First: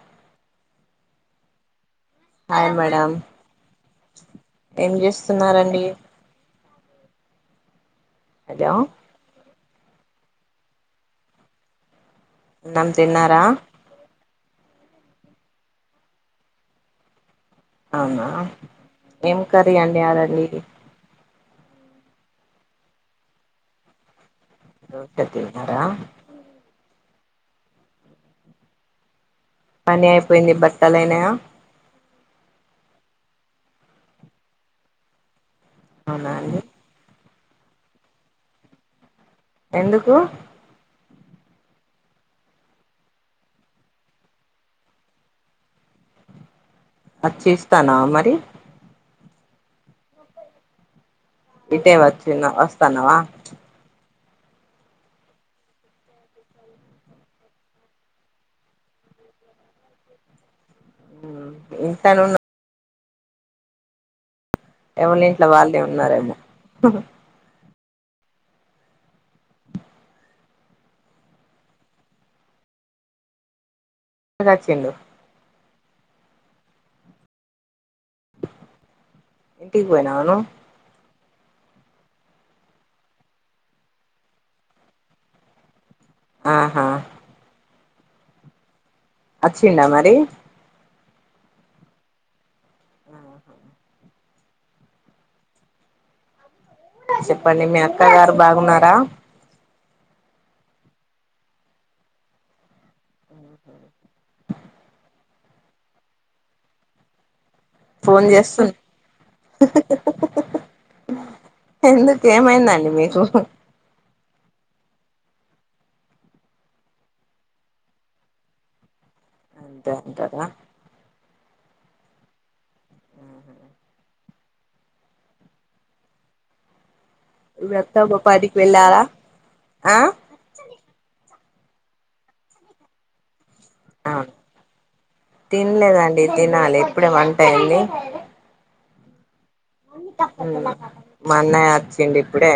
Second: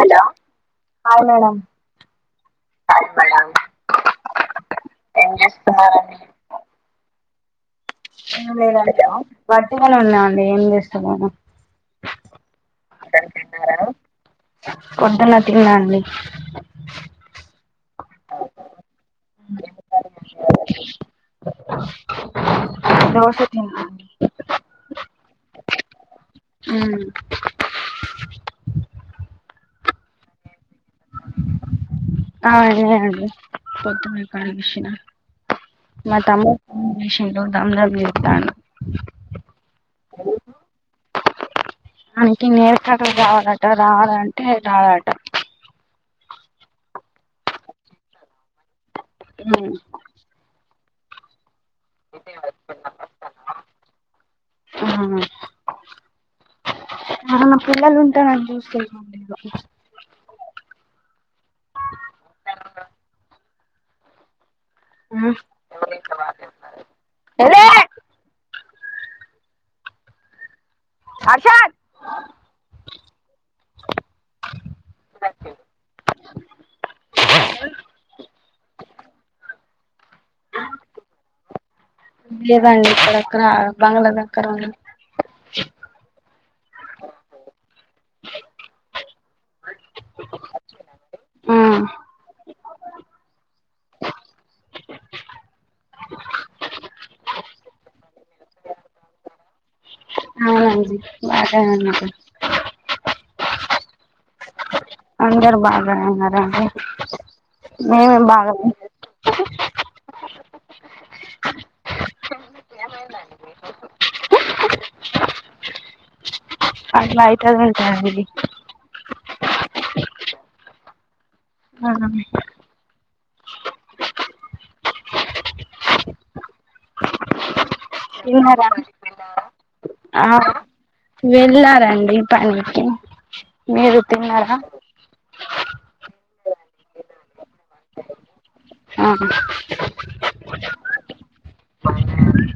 Hello hi madam hi madam ఏం చేస్తున్నారండి ఎం హలో లేదండి వట్టిగానే ఉన్నామండి ఏం చేస్తలేము అన్నం తిన్నారా పొద్దున తిన్నా అండి అవునా ఏం కర్రీ అండి ఆ ర మీది దోష తిన్న దోష తిన్నారా మ్ పని అయిపోయింది బట్టలైనాయ ఆ ఆయనే అండి పోదునే [unintelligible] మా అవునా తమ్ము అండి [unintelligible] లేప్త్తండు ఎందుకు వానికి నెల్ కట్టర్ కావాలట రాడ అంటే రాడట అచ్చి ఇస్తానవ మరి మ్ ఇటే వచ్చి వస్తాన్నావా హా అ పిల్లలు ఉంటరండి [unintelligible] ఇంతనున్ను ఎవలి ఇంట్ల వాళ్ళే ఉన్నారేమో ఎరే ఆషా అచ్చిండూ ఇంటికి బోయినవా ను లేదండి ఇక్కడక్కడా బంగ్లా దగ్గర ఉడి ఆహా అచ్చిడా మరి ఆహా చెప్పండి మీ అక్క గారు బాగున్నారా. అవునండి బాగనే ఉనా అందరు బాగానే ఉన్నారండి మేమే ఫోన్ జేసు బాగానే ఎందుకు ఏంమైందండి మీకు అట్లా అయితాదుంటది దంతనా ఆ రొత్తం ఉపాధికి తిన్నారా వెళ్ళాలా ఆ వెళ్ళారండి పనికి మీరు తిన్నారా తిన్లేదండి తినాలి ఎప్పుడే వంట అయింది ఆహా ఉ మా అన్నయ్య అచ్చిండు ఇప్పుడే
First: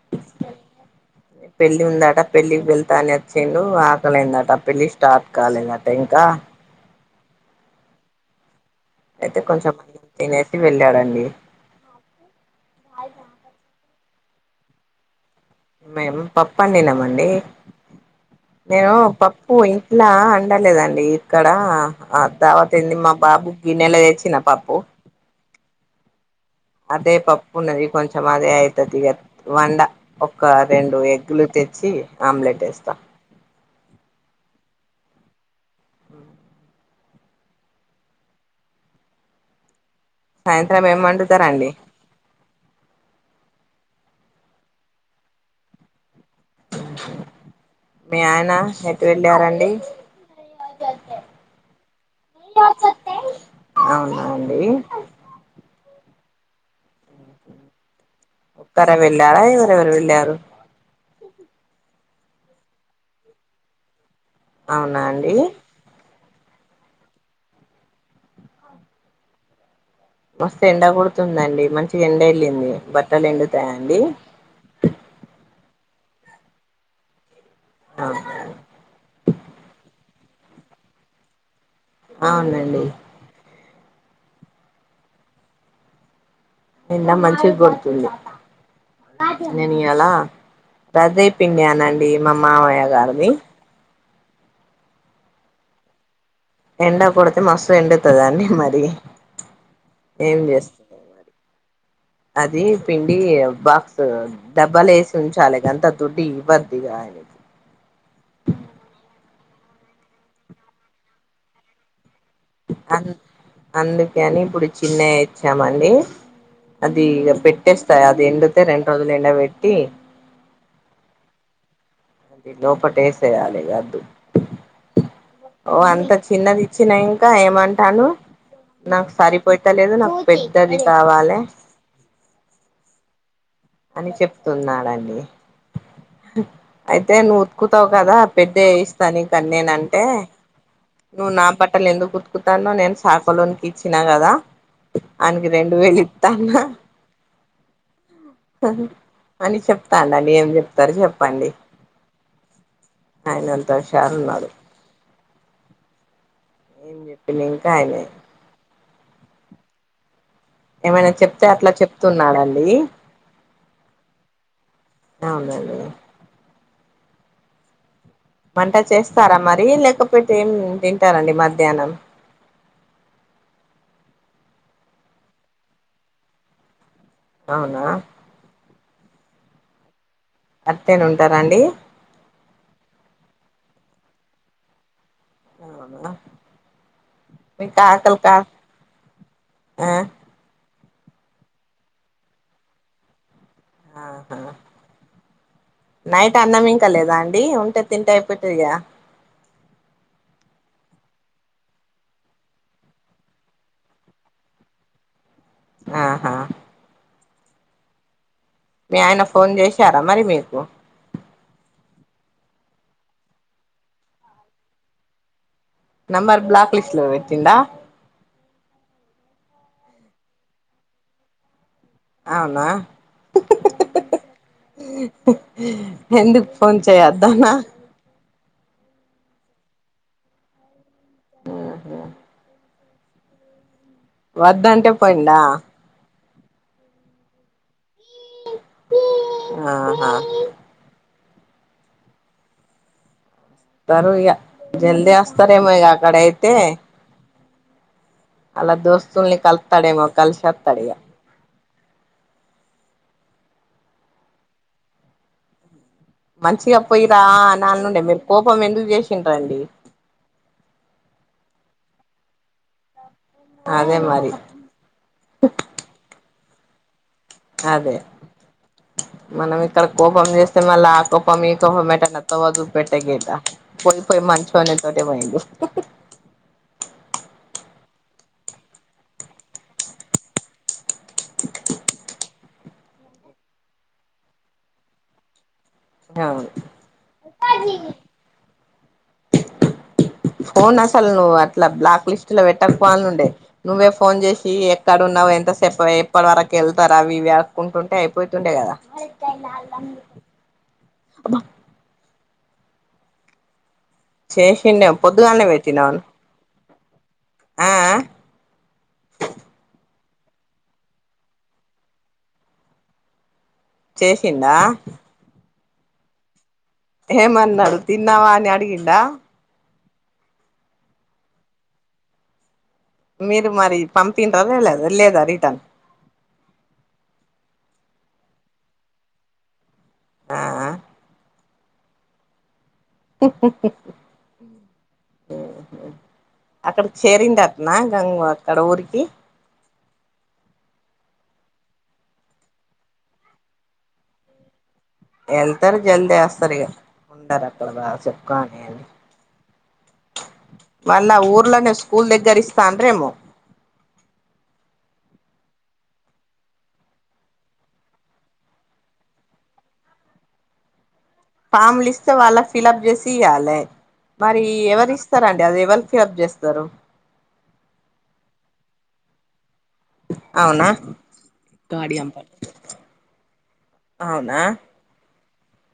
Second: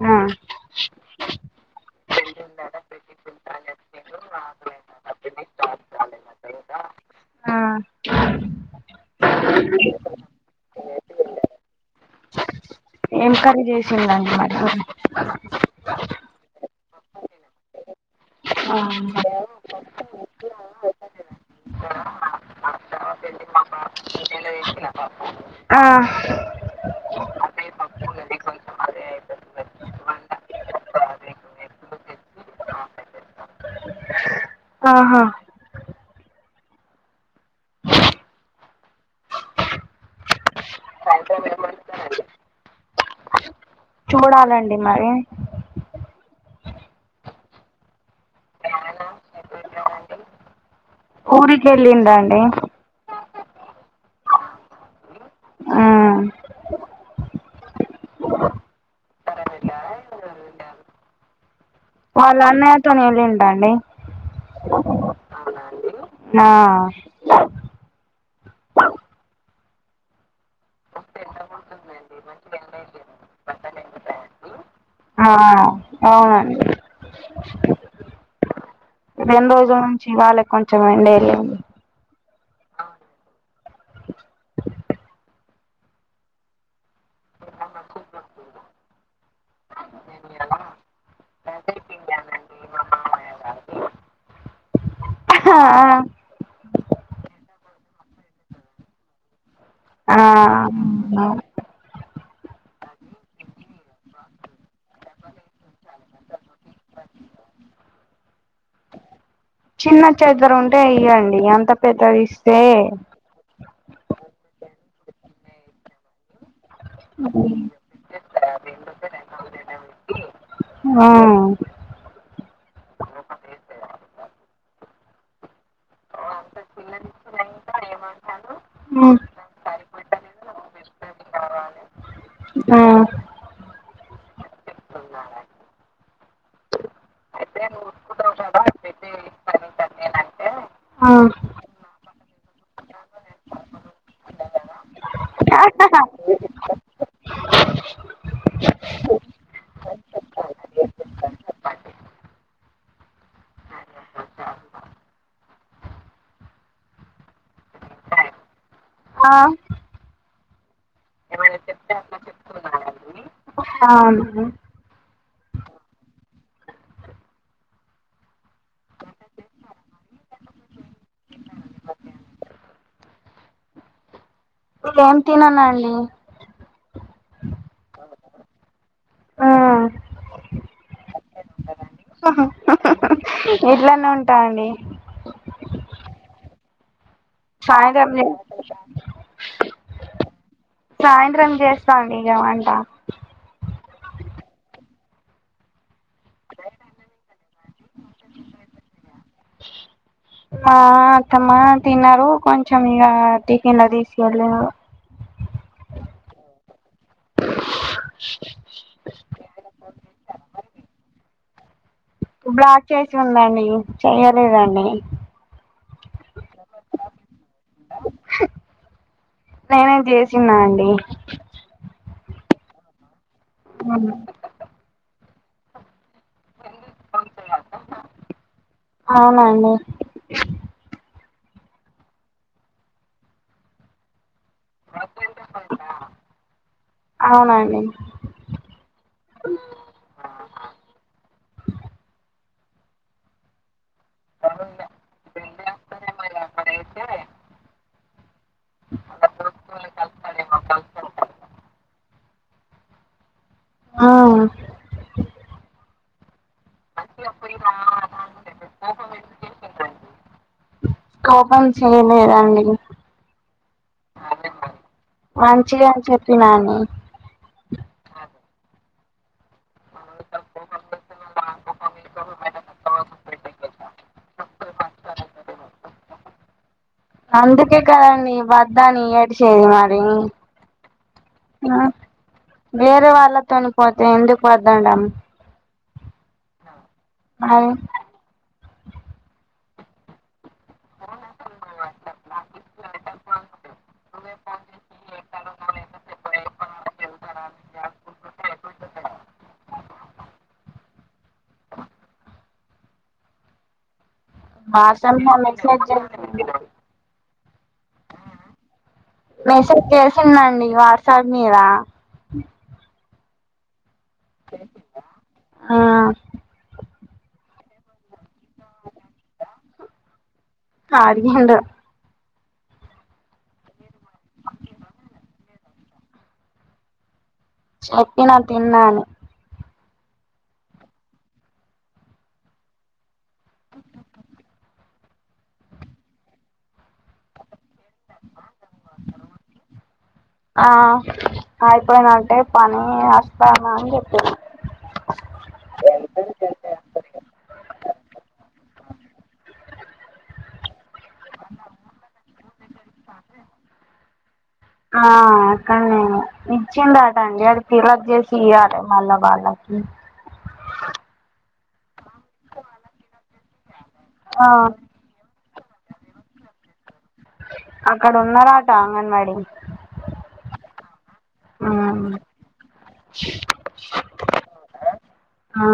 ఉ పెళ్లి ఉందట పెళ్ళికి వెళ్తాని అచ్చిండు ఆకలేందట పెళ్లి స్టార్ట్ కాలేదట ఇంకా ఆ అయితే కొంచెం తినసి వెళ్ళాడండి ఎంకరీ జేసిదండి మరి మేం పప్పు అండిమండి నేను పప్పు ఇలా అండలేదండి ఇక్కడ దేవతైది మా బాబుకు గిన్నెల దేచ్చిన పప్పు ఆ అదే పప్పు ఉన్నది కొంచెం అదే అయితది ఇగా వండ ఒక రెండు ఎగ్గులు తెచ్చి ఆమ్లెట్ ఎస్తా అ ఆహా సాయంత్రం ఏం అండుతారండి చూడాలండి మరి మీ అయిన ఎటు ఎటు వేట్టరండి ఊరికెళ్ళిండు అండి అవునాండి ఆ తరే వెళ్ళారా ఎవరెవరు వెళ్లారు వాళ్ళ అన్నయ్య తోని వెళ్లిండండి అవునా అండి ఆ మస్తు ఎండ కుడుతుందండి మంచిగా ఎండ ఎళ్ళింది బట్టలు ఎండుతాయండి ఆ అవునండి అ రెండు రోజుల నుంచి ఇవాలే కొంచెం ఎండ అవునండి నిన్న మంచిగ [unintelligible] నేను ఇయల [unintelligible] పిండియానండి మా మావయ్య గారిని హ ఎండ కొడితే మస్తు ఎండుతదాన్ని మరి ఆ ఏం చేస్తు అది పిండి బాక్స్ డబ్బలో ఎసి ఉంచాలే కానీంతాదు డ బద్దిగా ఆయ చిన్న చెద్దరు ఉంటే [unintelligible] అంత పెద్దది అ అందుకని ఇప్పుడు చిన్న [unintelligible] ఇచ్చామండి అది ఇగ పెట్టేస్తాయి అది ఎండితే రెండు రోజులు ఎండ పెట్టి ఆ అది లోపట వేసేయాలి [unintelligible] ఓ అంత చిన్నది ఇచ్చినా ఇంకా ఏమంటాను నాకు సరిపోయిత లేదు నాకు పెద్దది కావాలే ఆ అని చెప్తున్నాడు [unintelligible] అయితే నువ్వు ఉతుకుతావు కదా పెద్ద ఇస్తాను ఇ కాని నేనంటే నువ్వు నా బట్టలు ఎందుకు [unintelligible] నేను శాఖలోనికి ఇచ్చినా కదా ఆనికి రెండు వేలు ఇతన్న అని చెప్తా [unintelligible] ఏం చెప్తారు చెప్పండి ఆయన ఎంత హషారు ఉన్నాడు ఏం చెప్పి [unintelligible] ఆ ఏమైన చెప్తే అట్లా చెప్తున్నాడు అండి అ అవున [unintelligible] వంట చేస్తార మరి లేకపోతే ఏం తింటారండి మధ్యానం ఏం తిననండీ అవునా ఉమ్ [unintelligible] ఉంటార అండి హా ఇట్లనే ఉంట అండి ఆనా మీ సాయంత్రం చే కకల్కా ఆ సాయంత్రం చేస్త అండి ఇగ వంట ఆహా నైట్ అన్నం ఇంక లేదా అండి ఉంటే తింటే అయిపోత ఇగా మా అత్తమ్మా తిన్నరు కొంచెం ఇక [unintelligible] తీసి వెళ్ళ ఆహా మీ ఆయన ఫోన్ చేశార మరి మీకు బ్లాక్ చేసి ఉంది అండి చెయ్యలేదండి నంబ బ్లాక్ లిస్ట్ లో పెట్టిండ నేనే చేసిన్న అండి అవునా అవును ఎందుకు ఫోన్ చేయద్దానా అవునండి మ్ హు వద్దంటే పోయిండ అవునండి ఆహా వస్తారు ఇగ జల్దీ వస్తారేమో ఇగ అక్కడ అయితే అలా దోస్తుల్ని కలుతాడేమో కలిసి వస్తాడు ఇగ ఆ మంచిగా పోయిరా అని అననుండే మీరు కోపం ఎందుకు చేసిండ్రండి కోపం చేయలేదండి అదే మరి మంచిగా చెప్పినాన్ని అదే మనం ఇక్కడ కోపం చేస్తే మళ్ళా ఆ కోపం ఈ కోపం ఎటన్న తోవ్వా చుపెట్ట గెల పోయి పోయి మంచి అయినా తోనే పొఇండు అందుకే కదండి ఓద్దని ఏడిచేేది మరి ఆ వేరే వాళ్ళతోని పోతే ఎందుకు వద్దనడం అవును మరి ఫోన్ అసలు నువ్వు అట్లా బ్లాక్ లిస్ట్ లో పెట్టకపో నుండే నువ్వే ఫోన్ చేసి ఎక్కడున్నావ్ ఎంత సేప్ ఎప్పటి వరకు వెళ్తారు అవి ఇవి ఆడుకుంట ఉంటే అయిపోతుంటే కదా అ బ చేసిండే అసలు పొద్దుగానే పెట్టినాను [unintelligible] ఆ ఆ మెసేజ్ చేసిందండి వాట్సాప్ మీద అ చేసిండ ఆ కేమన్నాడు తిన్నావా అని అడిగిండా అడిగిండు మీరు మరి పంపిడ్ర లే లేదా రిటర్న్ చెప్పిన తిన్నాను ఆ క్క్క్ అక్కడికి చేరిందట్నా గంగ అక్కడ ఊరికి ఆ అయిపోయినంటే పని అస్తాన అని చెప్పరు వెళ్తారు జల్దీ వేస్తారు ఇగ ఉంటారు అక్కడ బాగా చెప్కోని అని మళ్ళా ఊర్లోనేే స్కూల్ దగ్గర ఇస్తండ్రెమో ఆ అక్కన్నే ఇచ్చిందాట అండి అది పిలప్ చేసి ఇయ్వాలి మళ్ళ వాళ్ళకి ఫామ్లు ఇస్తే వాళ్ళకు ఫిలప్ చేసి ఇయ్యలే మరి ఆ ఎవరిస్ స్తరండి అది ఎవల్ ఫిలప్ చేస్తారు అక్కడ ఉన్నారట అంగన్వాడి అవునా అవునా ఆ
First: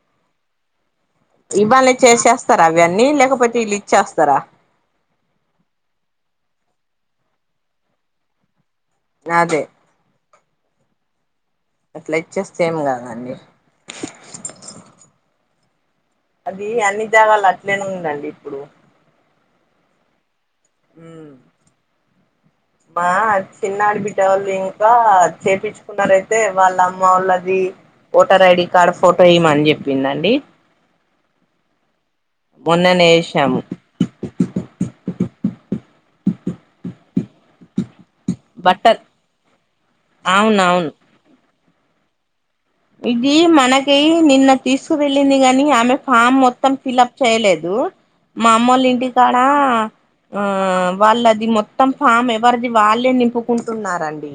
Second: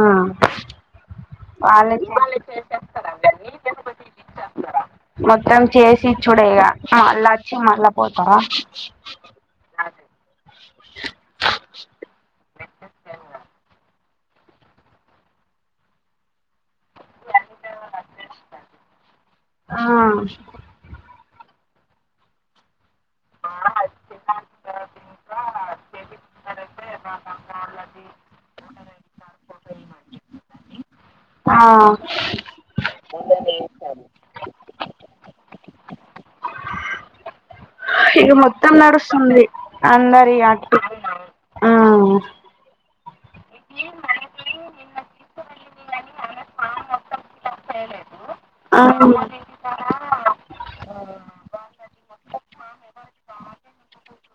ఇవ్వలే వాళ్ళే చేసేస్తారా అవన్నీ లేకపోతే వీళ్ళు ఇచ్చేస్తారా మొత్తం చేసి ఇచ్చుడే ఇగా మళ్ళా వచ్చి మళ్ళ పోతారా అదే అట్లా ఇచ్చేస్తే ఏమ్ కాదండి అది అన్ని జాగాల అట్లేనే ఉందండి. ఇప్పుడు ఆ హ్ మా చిన్నా ఆడి బిడ్డే వాళ్ళు ఇంకా చేపించు చూకున్నారయితే వాళ్ళ అమ్మ వాళ్ళది ఓటర్ ఐడి కార్డు ఫోటో ఇయ్యమని చెప్పిందండి. ఆ మొన్ననే వేసాము ఇగా మొత్తం బట్టర్ నాడుస్తుంది అందరి అ అవునవును ఆ ఇది మనకి నిన్న తీసుకు వెెళ్ళింది. గాని ఆమె ఫామ్ మొత్తం ఫిలప్ చేయలేదు మా అమ్మ వోళ్ళ ఇంటి ఆ కాడా ఆ వాళ్ళది మొత్తం ఫామ్ ఎవరిది వాళ్ళే నింపుకుంటున్నరండి.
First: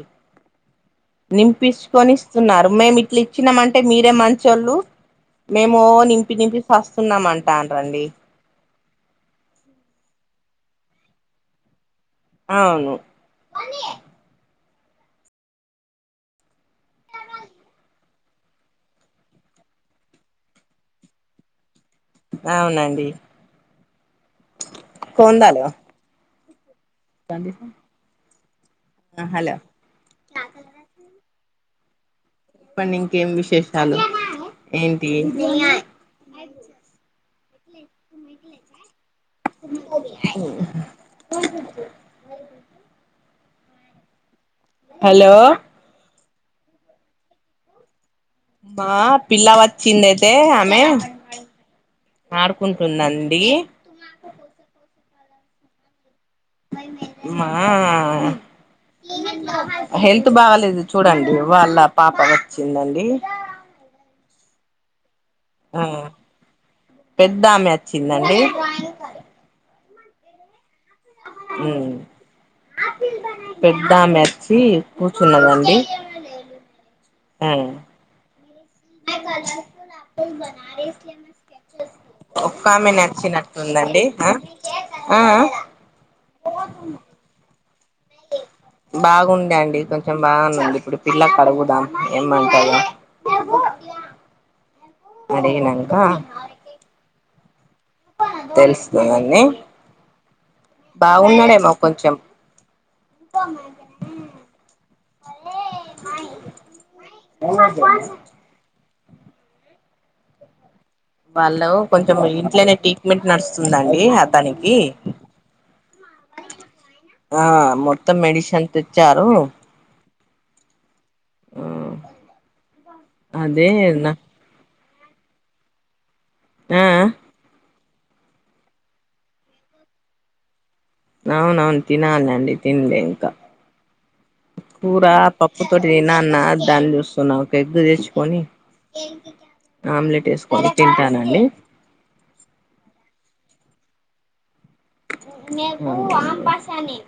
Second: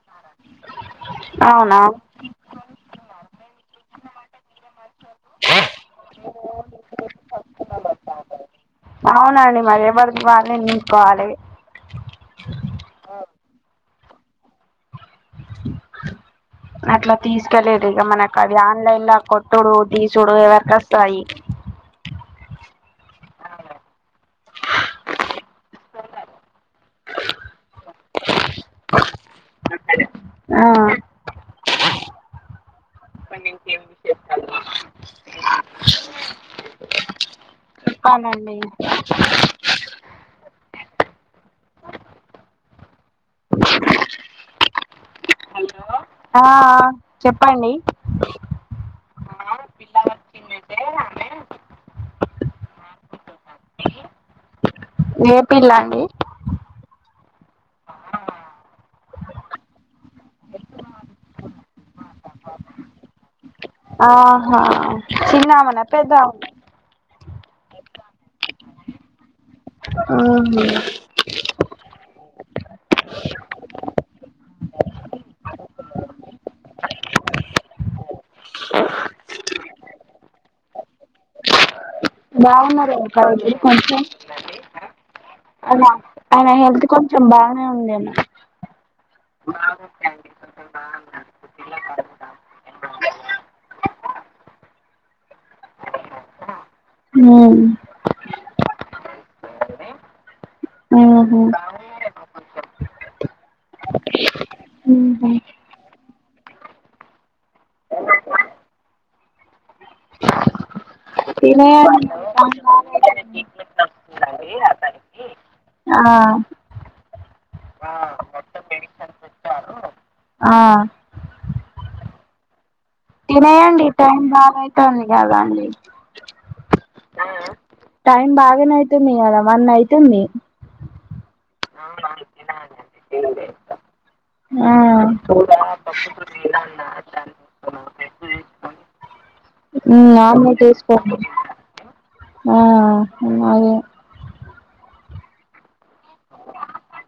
అవునా నింపించుకొని ఇస్తున్నారు. మేము ఇట్లా ఇచ్చినామంటే మీరే మంచోళ్ళు మేము నింపి నింపి సస్తున్నాము అని అంటాలు అండి అవునండి. మరి ఎవరిది వల్లే నింపుకోవాలి అవును అట్లా తీసుక లేదు ఇక మనకు అవి ఆన్లైన్ లా కొట్టుడు తీసుడు ఎవరికి ఆస్తాయి. అవునండి కొందాల [unintelligible] హలో ఆ చెప్పండి ఇంకేం విశేషాలు ఏంటి అ చెప్పాలండి హలో ఆ చెప్పండి మా పిల్ల వచ్చింది అయితే ఆమె ఆడుకుంటుందండి ఏ పిల్లా అండి మా హెల్త్ బాగాలేదు చూడండి. వాళ్ళ పాప వచ్చిందండి ఆహా చిన్న ఆ పెద్ద ఆమె వచ్చిందండి ఆవున హ్ పెద్ద ఆమె వచ్చి కూర్చున్నదండి. ఆ ఒక్కామె బాగున్నారు అక్క అయితే నచ్చినట్టుందండి ఆ ఆ అవునా ఆమె హెల్త్ కొంచెం బానే ఉంద బాగుంది అండి కొంచెం బాగుందంది ఇప్పుడు పిల్లలకు అడుగుదాం ఏమంటదొ అడిగినంక ఉ [unintelligible] ఉహు బాగున్నాడేమో కొంచెం ఉహు [unintelligible] వాళ్ళు తినేయండి కొంచెం ఇంట్లోనే ట్రీట్మెంట్ నడుస్తుందండి దానికి ఆ ఆ మొత్తం మెడిసన్ తెచ్చారు ఆ ఆ తినేయండి టైం బాగ అవుతది కదా అండి ఆ టైం బానే అయితుంది కదా వన్ అయితుంది అవున అవును తినాలి అండి తినలే ఇంకా ఆ కూర పప్పు తోటి నాన్న దాన్ని చూస్తున్నా ఒక ఎగ్ తెచ్చుకొని [unintelligible] ఆమ్లెట్ వేసుకొని తింటానండి [unintelligible] ఆ అదే నే అమ్ పసాని